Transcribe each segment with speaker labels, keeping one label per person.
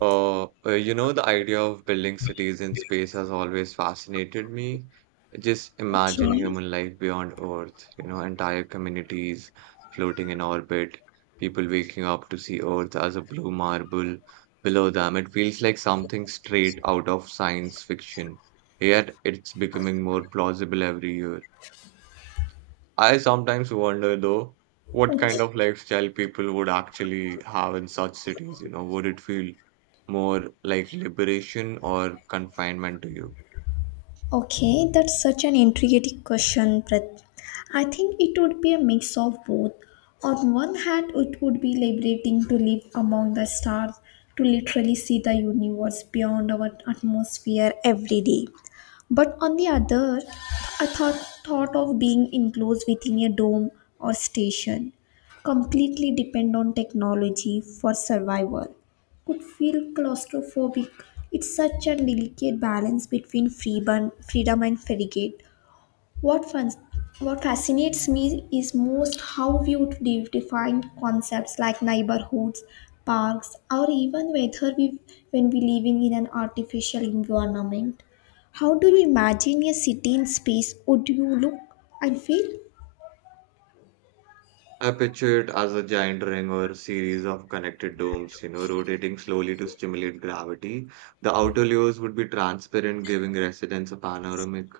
Speaker 1: The idea of building cities in space has always fascinated me. Just imagine
Speaker 2: Okay.
Speaker 1: human life beyond Earth, you know, entire communities floating in orbit, people waking up to see Earth as a blue marble below them. It feels like something straight out of science fiction, yet it's becoming more plausible every year. I sometimes wonder though, what kind of lifestyle people would actually have in such cities, you know, would it feel more like liberation or confinement to you?
Speaker 2: Okay, that's such an intriguing question, Prit. I think it would be a mix of both. On one hand, it would be liberating to live among the stars, to literally see the universe beyond our atmosphere every day. But on the other, I thought of being enclosed within a dome or station, completely depend on technology for survival. Could feel claustrophobic. It's such a delicate balance between freedom and frigate. What fun, what fascinates me is most how you define concepts like neighborhoods, parks, or even whether we when we living in an artificial environment. How do you imagine a city in space? Would you look and feel?
Speaker 1: I picture it as a giant ring or a series of connected domes, you know, rotating slowly to stimulate gravity. The outer layers would be transparent, giving residents a panoramic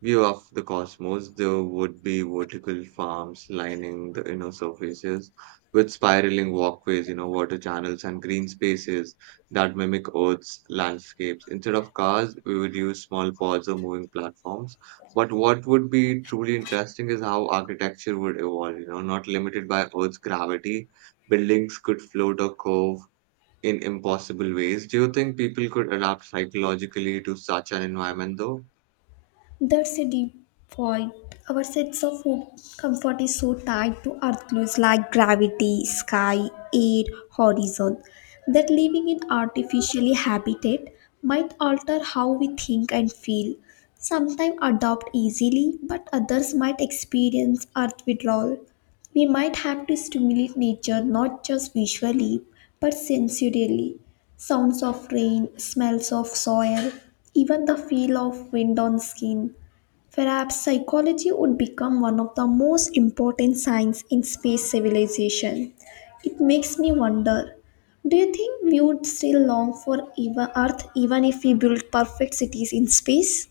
Speaker 1: view of the cosmos. There would be vertical farms lining the inner surfaces with spiraling walkways, you know, water channels and green spaces that mimic Earth's landscapes. Instead of cars, we would use small pods or moving platforms but what would be truly interesting is how architecture would evolve, you know, not limited by Earth's gravity. Buildings could float or curve in impossible ways. Do you think people could adapt psychologically to such an environment, though?
Speaker 2: That's a deep point. Our sense of home comfort is so tied to earth clues like gravity, sky, air, horizon that living in artificially habitat might alter how we think and feel. Sometimes adopt easily, but others might experience earth withdrawal. We might have to stimulate nature not just visually but sensorially. Sounds of rain, smells of soil, even the feel of wind on skin. Perhaps psychology would become one of the most important science in space civilization. It makes me wonder, do you think we would still long for even Earth even if we built perfect cities in space?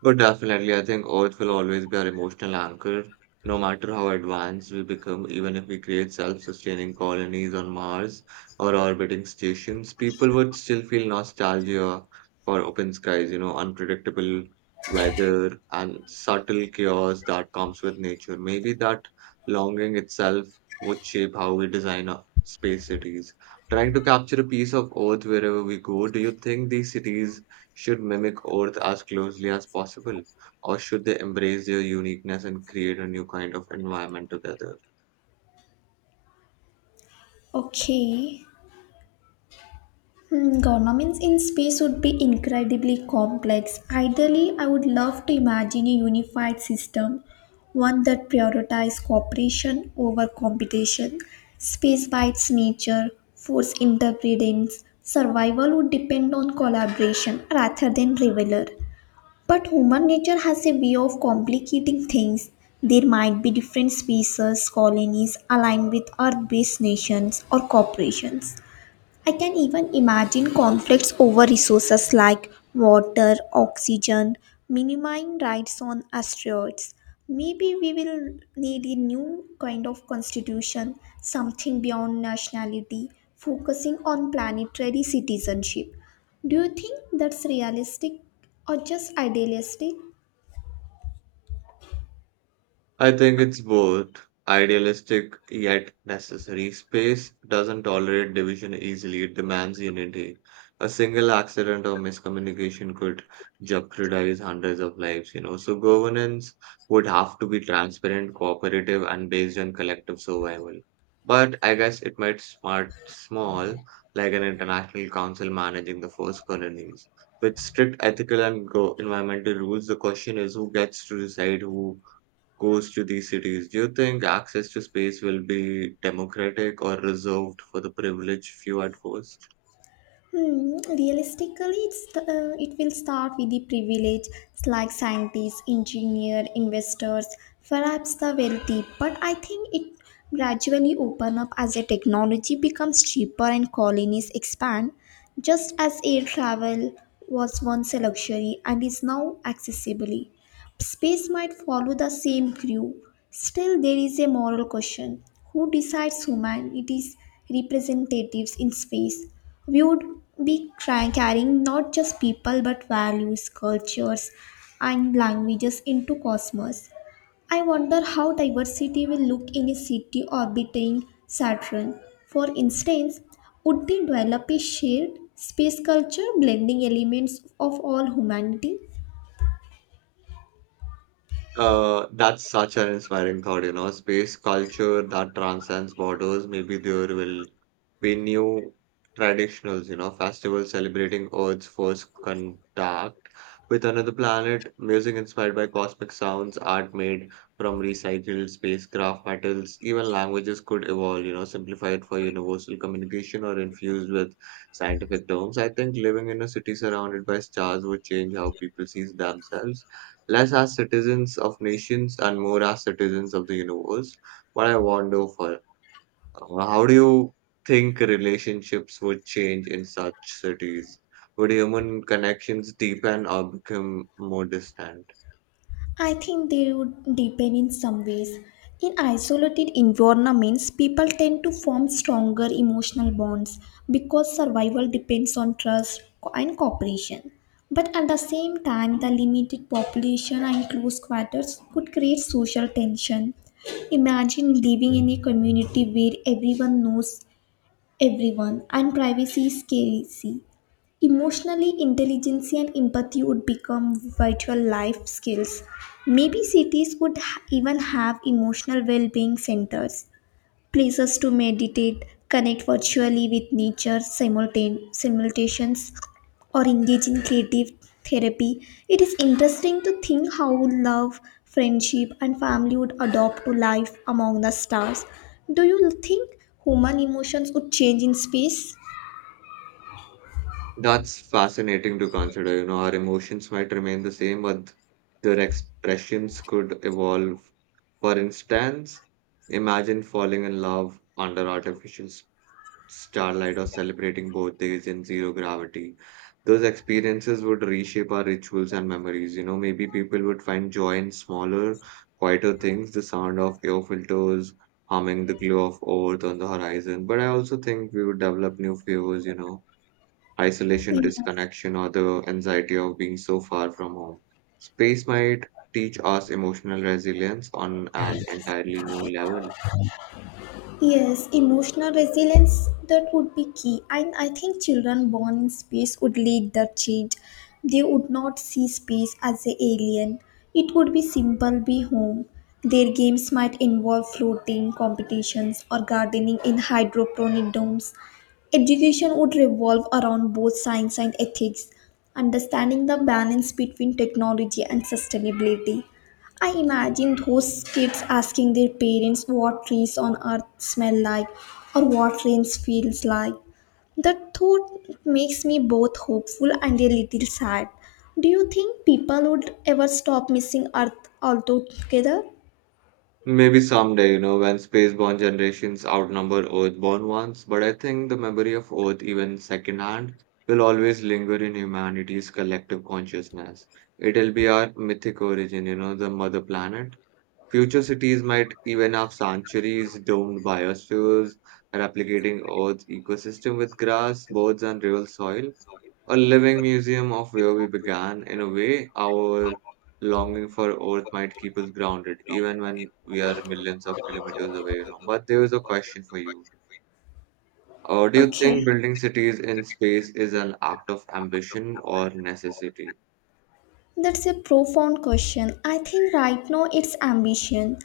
Speaker 1: But definitely, I think Earth will always be our emotional anchor, no matter how advanced we become, even if we create self-sustaining colonies on Mars or orbiting stations, people would still feel nostalgia for open skies, you know, unpredictable weather and subtle chaos that comes with nature. Maybe that longing itself would shape how we design our space cities. Trying to capture a piece of Earth wherever we go, do you think these cities should mimic Earth as closely as possible, or should they embrace their uniqueness and create a new kind of environment together?
Speaker 2: Okay. Governments in space would be incredibly complex. Ideally, I would love to imagine a unified system, one that prioritizes cooperation over competition. Space by its nature, force interdependence, survival would depend on collaboration rather than rivalry. But human nature has a way of complicating things. There might be different species, colonies aligned with Earth based nations or corporations. I can even imagine conflicts over resources like water, oxygen, minimum rights on asteroids. Maybe we will need a new kind of constitution, something beyond nationality, focusing on planetary citizenship. Do you think that's realistic or just idealistic?
Speaker 1: I think it's both. Idealistic yet necessary. Space doesn't tolerate division easily, it demands unity. A single accident or miscommunication could jeopardize hundreds of lives, you know. So, governance would have to be transparent, cooperative, and based on collective survival. But I guess it might start small, like an international council managing the first colonies. With strict ethical and environmental rules, the question is who gets to decide who goes to these cities, do you think access to space will be democratic or reserved for the privileged few at first?
Speaker 2: Realistically, it will start with the privileged, like scientists, engineer, investors, perhaps the wealthy. But I think it gradually open up as the technology becomes cheaper and colonies expand. Just as air travel was once a luxury and is now accessible. Space might follow the same crew. Still, there is a moral question who decides humanity's representatives in space? We would be carrying not just people but values, cultures, and languages into cosmos. I wonder how diversity will look in a city orbiting Saturn. For instance, would they develop a shared space culture blending elements of all humanity?
Speaker 1: That's such an inspiring thought, you know, space culture that transcends borders. Maybe there will be new traditionals, you know, festivals celebrating Earth's first contact with another planet, music inspired by cosmic sounds, art made from recycled spacecraft metals, even languages could evolve, you know, simplified for universal communication or infused with scientific terms. I think living in a city surrounded by stars would change how people see themselves less as citizens of nations and more as citizens of the universe. What I wonder for How do you think relationships would change in such cities? Would human connections deepen or become more distant?
Speaker 2: I think they would depend in some ways. In isolated environments, people tend to form stronger emotional bonds because survival depends on trust and cooperation. But at the same time, the limited population and close quarters could create social tension. Imagine living in a community where everyone knows everyone and privacy is scarce. Emotionally intelligence and empathy would become vital life skills. Maybe cities would even have emotional well being centers, places to meditate, connect virtually with nature simulations, or engage in creative therapy. It is interesting to think how love, friendship, and family would adopt to life among the stars. Do you think human emotions would change in space?
Speaker 1: That's fascinating to consider. You know, our emotions might remain the same, but their expressions could evolve. For instance, imagine falling in love under artificial starlight, or celebrating birthdays in zero gravity. Those experiences would reshape our rituals and memories. You know, maybe people would find joy in smaller, quieter things, the sound of air filters, humming, the glow of earth on the horizon. But I also think we would develop new fears, you know, isolation,
Speaker 2: Yeah.
Speaker 1: disconnection, or the anxiety of being so far from home. Space might teach us emotional resilience on an entirely new level.
Speaker 2: Yes, emotional resilience that would be key. And I think children born in space would lead that change. They would not see space as a alien. It would be simple be home. Their games might involve floating competitions or gardening in hydroponic domes. Education would revolve around both science and ethics, understanding the balance between technology and sustainability. I imagine those kids asking their parents what trees on earth smell like or what rain feels like. That thought makes me both hopeful and a little sad. Do you think people would ever stop missing earth altogether?
Speaker 1: Maybe someday, you know, when spaceborne generations outnumber earthborn ones, but I think the memory of Earth, even secondhand, will always linger in humanity's collective consciousness. It'll be our mythic origin, you know, the mother planet. Future cities might even have sanctuaries domed biospheres, replicating Earth's ecosystem with grass, birds, and real soil a living museum of where we began. In a way, our longing for Earth might keep us grounded, even when we are millions of kilometers away, you know. But there is a question for you. Do you
Speaker 2: Okay.
Speaker 1: think building cities in space is an act of ambition or necessity?
Speaker 2: That's a profound question. I think right now it's ambition,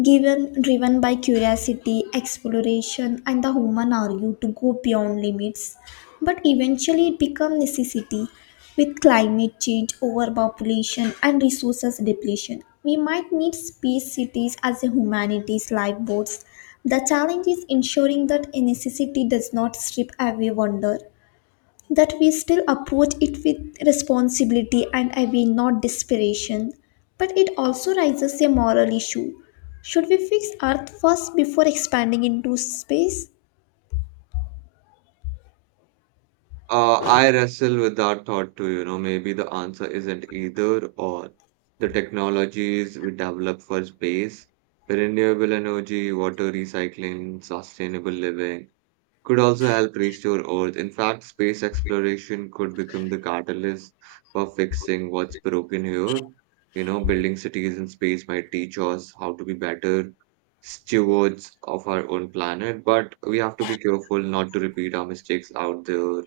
Speaker 2: given driven by curiosity, exploration, and the human urge to go beyond limits. But eventually, it becomes necessity. With climate change, overpopulation, and resources depletion, we might need space cities as a humanities lifeboats. The challenge is ensuring that a necessity does not strip away wonder that we still approach it with responsibility and I will not desperation. But it also raises a moral issue. Should we fix Earth first before expanding into space?
Speaker 1: I wrestle with that thought too, you know. Maybe the answer isn't either or. The technologies we develop for space, renewable energy, water recycling, sustainable living could also help restore Earth. In fact, space exploration could become the catalyst for fixing what's broken here. You know, building cities in space might teach us how to be better stewards of our own planet, but we have to be careful not to repeat our mistakes out there.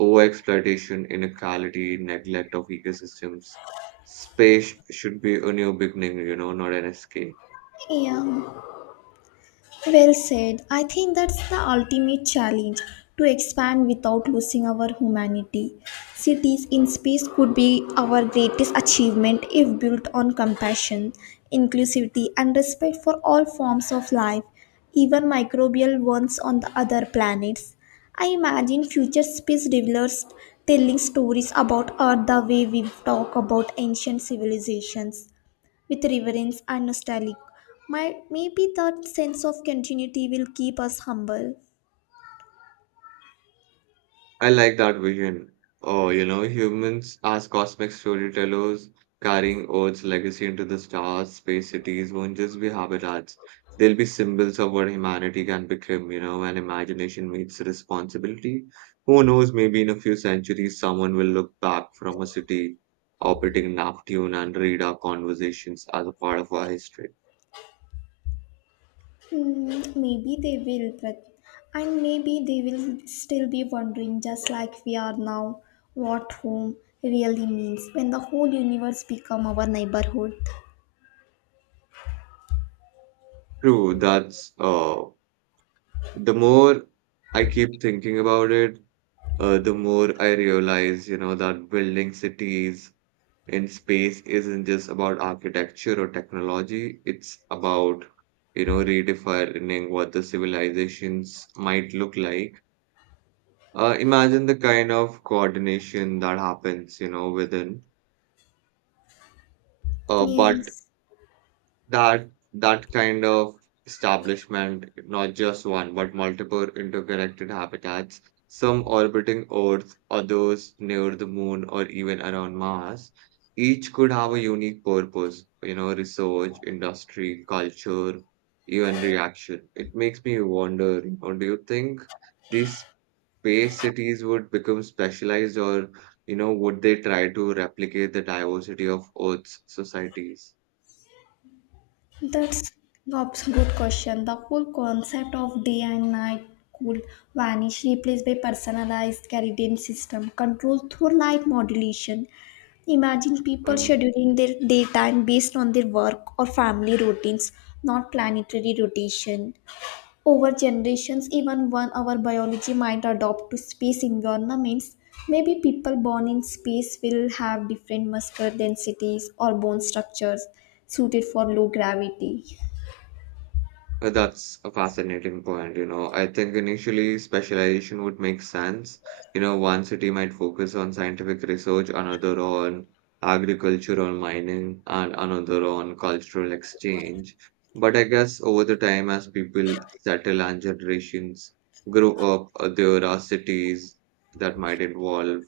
Speaker 1: Overexploitation, inequality, neglect of ecosystems. Space should be a new beginning, you know, not an escape.
Speaker 2: Yeah. Well said. I think that's the ultimate challenge to expand without losing our humanity. Cities in space could be our greatest achievement if built on compassion, inclusivity, and respect for all forms of life, even microbial ones on the other planets. I imagine future space travelers telling stories about Earth the way we talk about ancient civilizations with reverence and nostalgia. Maybe that sense of continuity will keep us humble.
Speaker 1: I like that vision. Oh, you know, humans as cosmic storytellers carrying Earth's legacy into the stars, space cities won't just be habitats. They'll be symbols of what humanity can become, you know, when imagination meets responsibility. Who knows, maybe in a few centuries, someone will look back from a city orbiting Neptune and read our conversations as a part of our history.
Speaker 2: Hmm, maybe they will, but and maybe they will still be wondering, just like we are now, what home really means when the whole universe become our neighborhood.
Speaker 1: True, that's the more I keep thinking about it, the more I realize, you know, that building cities in space isn't just about architecture or technology, it's about, you know, redefining what the civilizations might look like. Imagine the kind of coordination that happens, you know, within. Uh, but
Speaker 2: Yes.
Speaker 1: that that kind of establishment, not just one, but multiple interconnected habitats, some orbiting Earth, others near the moon or even around Mars, each could have a unique purpose, you know, research, industry, culture, even reaction. It makes me wonder, you know, do you think these space cities would become specialized or, you know, would they try to replicate the diversity of Earth's societies?
Speaker 2: That's that's a good question. The whole concept of day and night could vanish, replaced by personalized circadian system controlled through light modulation. Imagine people scheduling their daytime based on their work or family routines, not planetary rotation. Over generations, even one our biology might adopt to space environments. Maybe people born in space will have different muscular densities or bone structures suited for low gravity.
Speaker 1: That's a fascinating point. You know, I think initially specialization would make sense. You know, one city might focus on scientific research, another on agriculture or mining, and another on cultural exchange. But I guess over the time, as people settle and generations grow up, there are cities that might evolve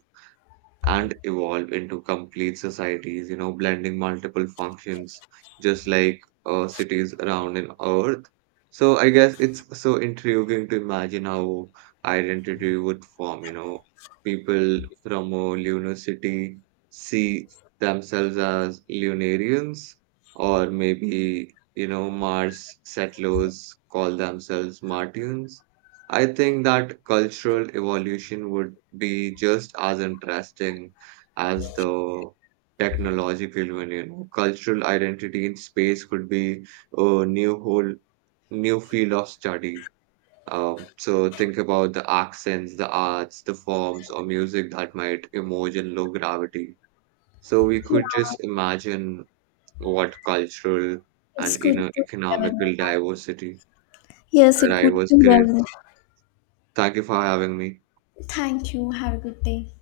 Speaker 1: and evolve into complete societies, you know, blending multiple functions, just like cities around in Earth. So I guess it's so intriguing to imagine how identity would form, you know, people from a lunar city see themselves as lunarians, or maybe, you know, Mars settlers call themselves Martians. I think that cultural evolution would be just as interesting as the technological one, you know. Cultural identity in space could be a new whole new field of study. So think about the accents, the arts, the forms or music that might emerge in low gravity. So we could
Speaker 2: Yeah,
Speaker 1: just imagine what cultural
Speaker 2: it's
Speaker 1: and you
Speaker 2: good
Speaker 1: know
Speaker 2: to hear.
Speaker 1: economical diversity.
Speaker 2: Yes, it's
Speaker 1: That
Speaker 2: good
Speaker 1: was
Speaker 2: to
Speaker 1: great.
Speaker 2: hear.
Speaker 1: Thank you for having me.
Speaker 2: Thank you. Have a good day.